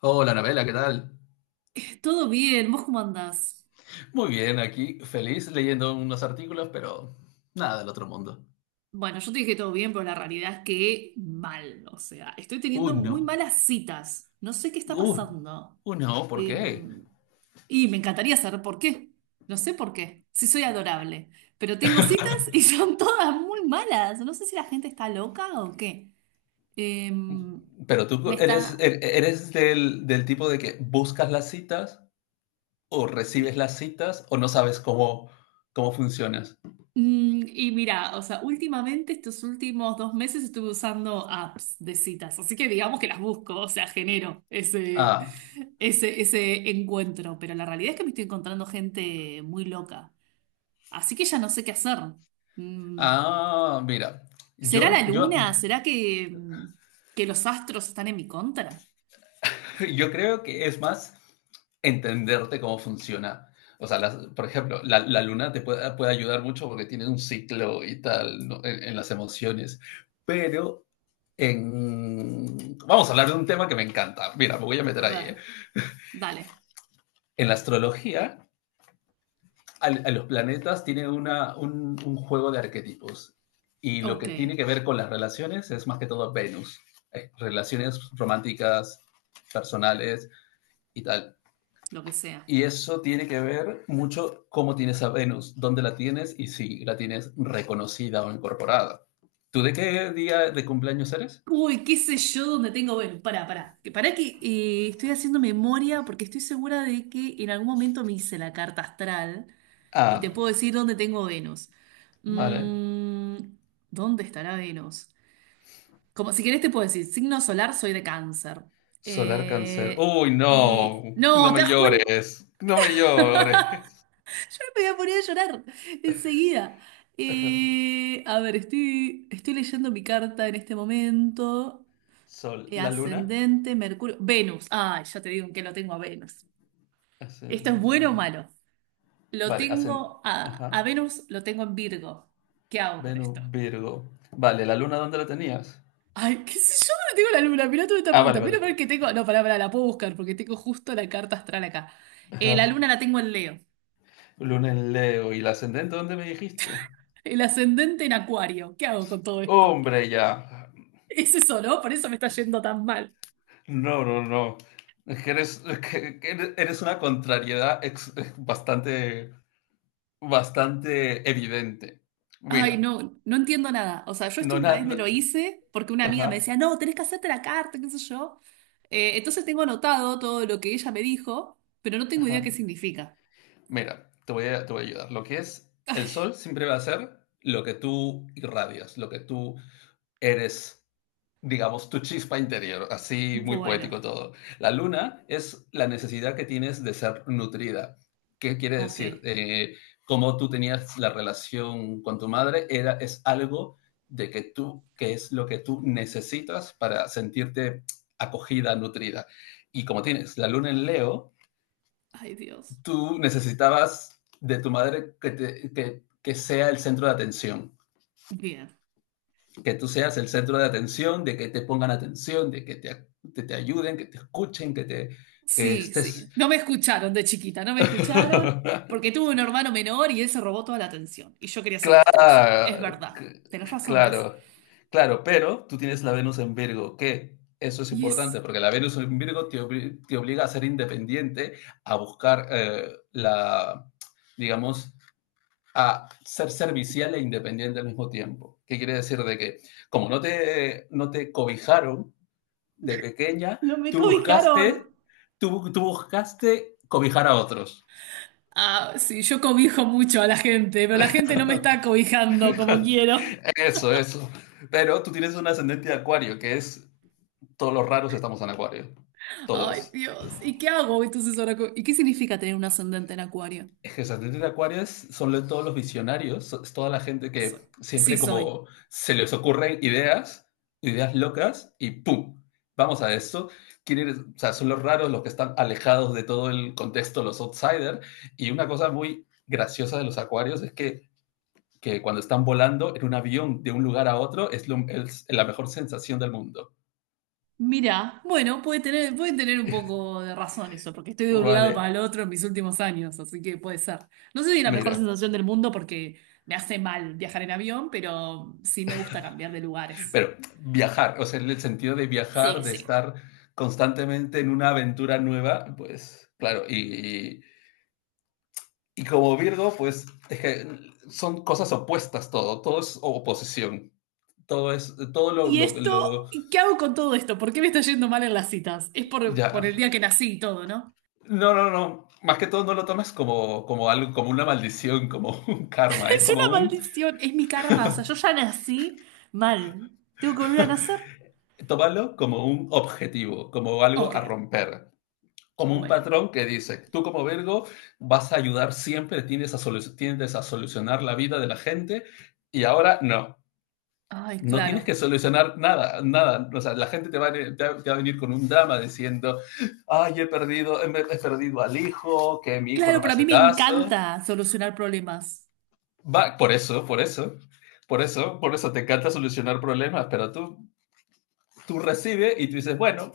Hola, Anabela, ¿qué tal? Todo bien, ¿vos cómo andás? Muy bien, aquí feliz leyendo unos artículos, pero nada del otro mundo. Bueno, yo te dije todo bien, pero la realidad es que mal, o sea, estoy teniendo Uno. muy malas citas, no sé qué está Uh, pasando. uno, ¿por Eh, qué? y me encantaría saber por qué, no sé por qué, si soy adorable, pero tengo citas y son todas muy malas, no sé si la gente está loca o qué. Eh, Pero me tú eres, está... eres del tipo de que buscas las citas o recibes las citas o no sabes cómo, cómo funcionas. Mm, y mira, o sea, últimamente, estos últimos dos meses estuve usando apps de citas, así que digamos que las busco, o sea, genero ese, Ah, ese, ese encuentro, pero la realidad es que me estoy encontrando gente muy loca, así que ya no sé qué hacer. Mm, ah, mira, ¿será la yo, yo, luna? ¿Será que, que los astros están en mi contra? Yo creo que es más entenderte cómo funciona. O sea, por ejemplo, la luna te puede, puede ayudar mucho porque tiene un ciclo y tal, ¿no? En las emociones. Pero en... Vamos a hablar de un tema que me encanta. Mira, me voy a meter A ahí, ver, ¿eh? dale, En la astrología, a los planetas tienen una, un juego de arquetipos. Y lo ok, que tiene que ver con las relaciones es más que todo Venus. Relaciones románticas, personales y tal. lo que sea. Y eso tiene que ver mucho cómo tienes a Venus, dónde la tienes y si la tienes reconocida o incorporada. ¿Tú de qué día de cumpleaños eres? Uy, qué sé yo dónde tengo. Bueno, pará. Pará que estoy haciendo memoria porque estoy segura de que en algún momento me hice la carta astral y te Ah, puedo decir dónde tengo Venus. vale. Mm, ¿dónde estará Venus? Como si querés te puedo decir, signo solar soy de cáncer. Solar Cáncer. Eh, Uy, no, no No, ¿te me das cuenta? llores, no me Yo no llores. me voy a poner a llorar enseguida. A ver, estoy leyendo mi carta en este momento. Sol, la luna. Ascendente, Mercurio, Venus. Ay, ya te digo que lo tengo a Venus. ¿Esto es bueno o Ascenden- malo? Lo Vale, ascend... tengo Ajá. a Venus, lo tengo en Virgo. ¿Qué hago con Venus, esto? Virgo. Vale, ¿la luna dónde la tenías? Ay, qué sé yo, no tengo la luna. Mirá toda esta Ah, pregunta. vale, Menos vale. mal que tengo. No, pará, la puedo buscar porque tengo justo la carta astral acá. La Ajá. luna la tengo en Leo. Luna en Leo. ¿Y la ascendente dónde me dijiste? El ascendente en Acuario. ¿Qué hago con todo esto? Hombre, ya. Es eso, ¿no? Por eso me está yendo tan mal. No, no, no. Es que eres, que eres una contrariedad bastante, bastante evidente. Ay, Mira, no, no entiendo nada. O sea, yo esto no, una vez me no-, lo hice porque una amiga me ajá, decía, no, tenés que hacerte la carta, qué sé yo. Entonces tengo anotado todo lo que ella me dijo, pero no tengo idea qué ajá. significa. Mira, te voy a ayudar. Lo que es el sol siempre va a ser lo que tú irradias, lo que tú eres, digamos, tu chispa interior, así muy Bueno, poético todo. La luna es la necesidad que tienes de ser nutrida. ¿Qué quiere ok. decir? Como tú tenías la relación con tu madre, era, es algo de que tú, que es lo que tú necesitas para sentirte acogida, nutrida. Y como tienes la luna en Leo, Ay, Dios. tú necesitabas de tu madre que, te, que sea el centro de atención, Bien. que tú seas el centro de atención, de que te pongan atención, de que te ayuden, que te escuchen, que, te, que Sí, estés... sí. No me escucharon de chiquita, no me escucharon porque tuve un hermano menor y él se robó toda la atención y yo quería ser la estrella. Es claro, verdad. Tenés razón, ¿ves? claro, claro, pero tú tienes la Venus en Virgo, que eso es Y es... importante, porque la Venus en Virgo te, obli te obliga a ser independiente, a buscar la, digamos, a ser servicial e independiente al mismo tiempo. ¿Qué quiere decir de que como no te, no te cobijaron, de pequeña, No me tú buscaste, cobijaron. tú buscaste cobijar a otros. Ah, sí, yo cobijo mucho a la gente, pero la gente no me está cobijando como quiero. eso, eso. Pero tú tienes un ascendente de acuario, que es, todos los raros estamos en acuario, Ay, todos. Dios. ¿Y qué hago entonces ahora? ¿Y qué significa tener un ascendente en Acuario? Es que los ascendentes de acuario son todos los visionarios, es toda la gente Soy. que Sí, siempre soy. como se les ocurren ideas, ideas locas, y ¡pum! Vamos a esto. Quieren- o sea, son los raros los que están alejados de todo el contexto, los outsiders. Y una cosa muy graciosa de los acuarios es que cuando están volando en un avión de un lugar a otro es, lo, es la mejor sensación del mundo. Mira, bueno, puede tener un poco de razón eso, porque estoy de un lado para Vale, el otro en mis últimos años, así que puede ser. No sé si es la mejor mira, sensación del mundo porque me hace mal viajar en avión, pero sí me gusta cambiar de lugares. pero viajar, o sea, en el sentido de viajar, Sí, de sí. estar constantemente en una aventura nueva, pues claro, y, como Virgo, pues es que son cosas opuestas todo, todo es oposición, todo es, todo Y esto, lo ¿qué hago con todo esto? ¿Por qué me está yendo mal en las citas? Es por ya, el día que nací y todo, ¿no? no, no, no, más que todo no lo tomes como, como algo, como una maldición, como un karma, es ¿eh? Es Como una un, maldición, es mi karma. O sea, yo ya nací mal. ¿Tengo que volver a nacer? tómalo como un objetivo, como algo Ok, a romper, como un bueno. patrón que dice, tú como Virgo vas a ayudar siempre, tiendes a, tiendes a solucionar la vida de la gente y ahora no. Ay, No tienes claro. que solucionar nada, nada. O sea, la gente te va, a, te va a venir con un drama diciendo, ay, he perdido, he perdido al hijo, que mi hijo Claro, no me pero a mí hace me caso. encanta solucionar problemas. Va, por eso, por eso, por eso, por eso te encanta solucionar problemas, pero tú recibes y tú dices, bueno,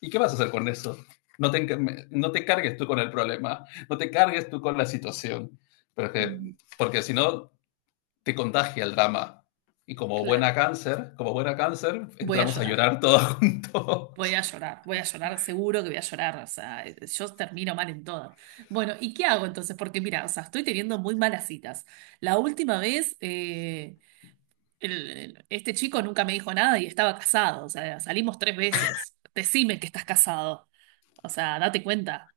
¿y qué vas a hacer con eso? No te, no te cargues tú con el problema, no te cargues tú con la situación, pero que, Mm, porque si no te contagia el drama. Y claro. Como buena cáncer, Voy a entramos a llorar. llorar todos juntos. Voy a llorar. Voy a llorar, seguro que voy a llorar. O sea, yo termino mal en todo. Bueno, ¿y qué hago entonces? Porque mira, o sea, estoy teniendo muy malas citas. La última vez... eh, este chico nunca me dijo nada y estaba casado, o sea, salimos tres veces. Decime que estás casado, o sea, date cuenta.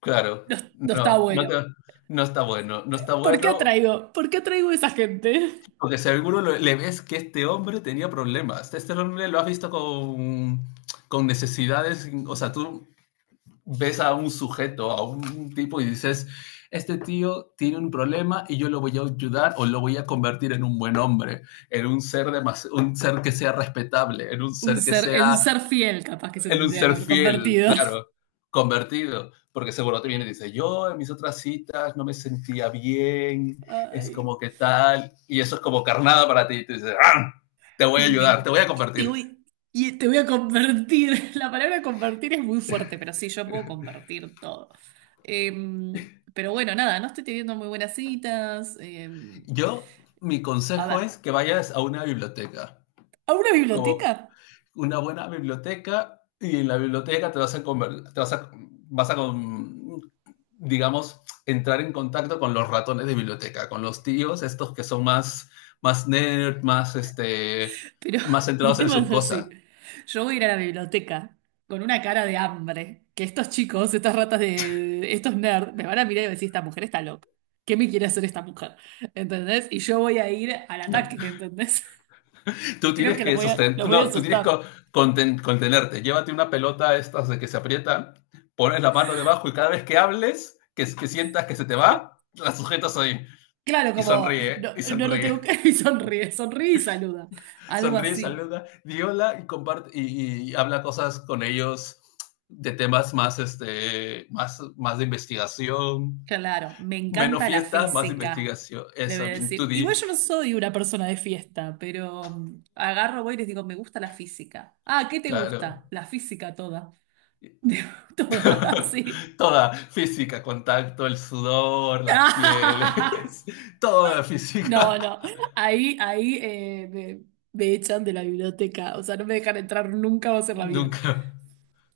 Claro, No, no está no, no, te, bueno. no está bueno, no está ¿Por qué bueno, atraigo? ¿Por qué atraigo a esa gente? porque seguro le ves que este hombre tenía problemas. Este hombre lo has visto con necesidades, o sea, tú ves a un sujeto, a un tipo y dices, este tío tiene un problema y yo lo voy a ayudar o lo voy a convertir en un buen hombre, en un ser, de más, un ser que sea respetable, en un Un ser que ser, en un sea, ser fiel, capaz que se en un tendría que ser haber fiel, convertido. claro, convertido. Porque seguro te viene y dice, yo en mis otras citas no me sentía bien, es Ay, como que tal, y eso es como carnada para ti, y te dices, ¡ah! Te voy a ayudar, me- te voy a te convertir. voy, y te voy a convertir. La palabra convertir es muy fuerte, pero sí, yo puedo convertir todo. Em, pero bueno, nada, no estoy teniendo muy buenas citas. Yo, mi A consejo ver, es que vayas a una biblioteca, ¿a una como biblioteca? una buena biblioteca, y en la biblioteca te vas a, te vas a, vas a digamos, entrar en contacto con los ratones de biblioteca, con los tíos, estos que son más, más nerd, más, este, Pero más el centrados en tema sus es así. cosas. Yo voy a ir a la biblioteca con una cara de hambre, que estos chicos, estos nerds, me van a mirar y van a decir, esta mujer está loca. ¿Qué me quiere hacer esta mujer? ¿Entendés? Y yo voy a ir al ataque, ¿entendés? Tú Creo tienes que que sostener, los voy a no, tú tienes que asustar. Contenerte. Llévate una pelota estas de que se aprieta, pones la mano debajo y cada vez que hables, que sientas que se te va, la sujetas ahí Claro, y como, sonríe, no, y no lo tengo sonríe. que... Y sonríe, sonríe y saluda. Algo Sonríe, así. saluda, di hola y comparte y habla cosas con ellos de temas más, este, más, más de investigación, Claro, me menos encanta la fiesta, más física, investigación. le voy a Eso, bien, tú decir. Igual di, yo no soy una persona de fiesta, pero mm, agarro, voy y les digo, me gusta la física. Ah, ¿qué te claro. gusta? La física toda. Digo, toda, así. Toda física, contacto, el sudor, las pieles, toda la No, física. no, ahí me echan de la biblioteca, o sea, no me dejan entrar nunca más en la vida. Nunca.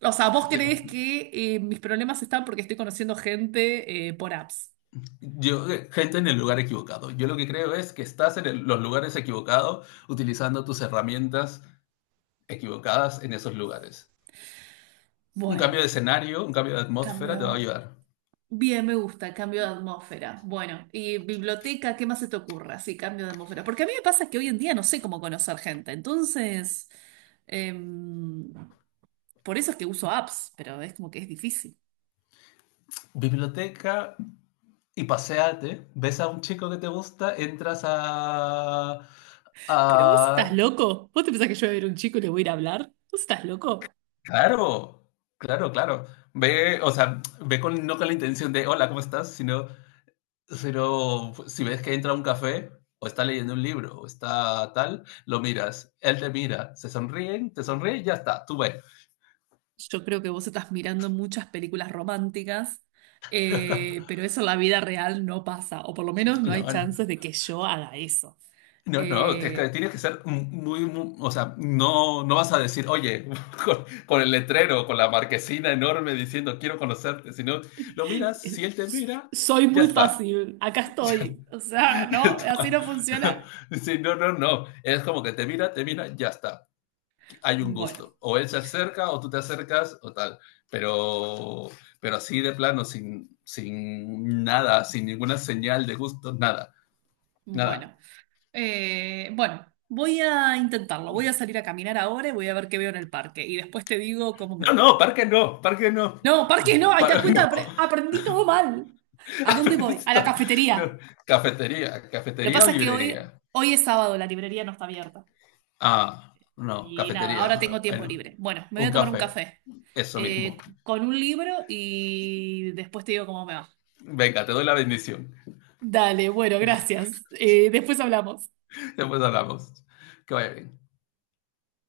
O sea, ¿vos creés que mis problemas están porque estoy conociendo gente por apps? Yo, gente en el lugar equivocado. Yo lo que creo es que estás en los lugares equivocados utilizando tus herramientas equivocadas en esos lugares. Un Bueno, cambio de escenario, un cambio de atmósfera te va a cambio. ayudar. Bien, me gusta, cambio de atmósfera. Bueno, y biblioteca, ¿qué más se te ocurra? Sí, cambio de atmósfera. Porque a mí me pasa que hoy en día no sé cómo conocer gente. Entonces, em, por eso es que uso apps, pero es como que es difícil. Biblioteca y paseate, ves a un chico que te gusta, entras Pero vos estás a... loco. ¿Vos te pensás que yo voy a ver a un chico y le voy a ir a hablar? ¿Vos estás loco? Claro, claro, claro. Ve, o sea, ve con, no con la intención de, hola, ¿cómo estás? Sino, sino si ves que entra a un café, o está leyendo un libro, o está tal, lo miras, él te mira, se sonríen, te sonríe y ya está, tú ves. Yo creo que vos estás mirando muchas películas románticas, pero eso en la vida real no pasa, o por lo menos no hay No, no, chances de que yo haga eso. no, no, Eh, tienes que ser muy, o sea, no, no vas a decir, oye, con el letrero, con la marquesina enorme diciendo, quiero conocerte, sino lo miras, si él te mira, Soy ya muy está. fácil, acá estoy. O sea, no, así no funciona. Sí, no, no, no, es como que te mira, ya está, hay un Bueno, gusto. O él se acerca, o tú te acercas, o tal, pero, pero así de plano, sin, sin nada, sin ninguna señal de gusto, nada, nada. bueno. Bueno, voy a intentarlo. Voy a salir a caminar ahora y voy a ver qué veo en el parque. Y después te digo cómo me No, va. no, parque no, parque no. No, parque no, ahí te das Par- cuenta, aprendí todo mal. ¿A dónde voy? A la No, cafetería. cafetería, Lo que cafetería o pasa es que librería. hoy, hoy es sábado, la librería no está abierta. Ah, no, Y nada, cafetería. ahora tengo Ah, tiempo bueno, libre. Bueno, me voy a un tomar un café, café eso eh, mismo. con un libro y después te digo cómo me va. Venga, te doy la bendición. Dale, bueno, gracias. Después hablamos. Después hablamos. Que vaya bien.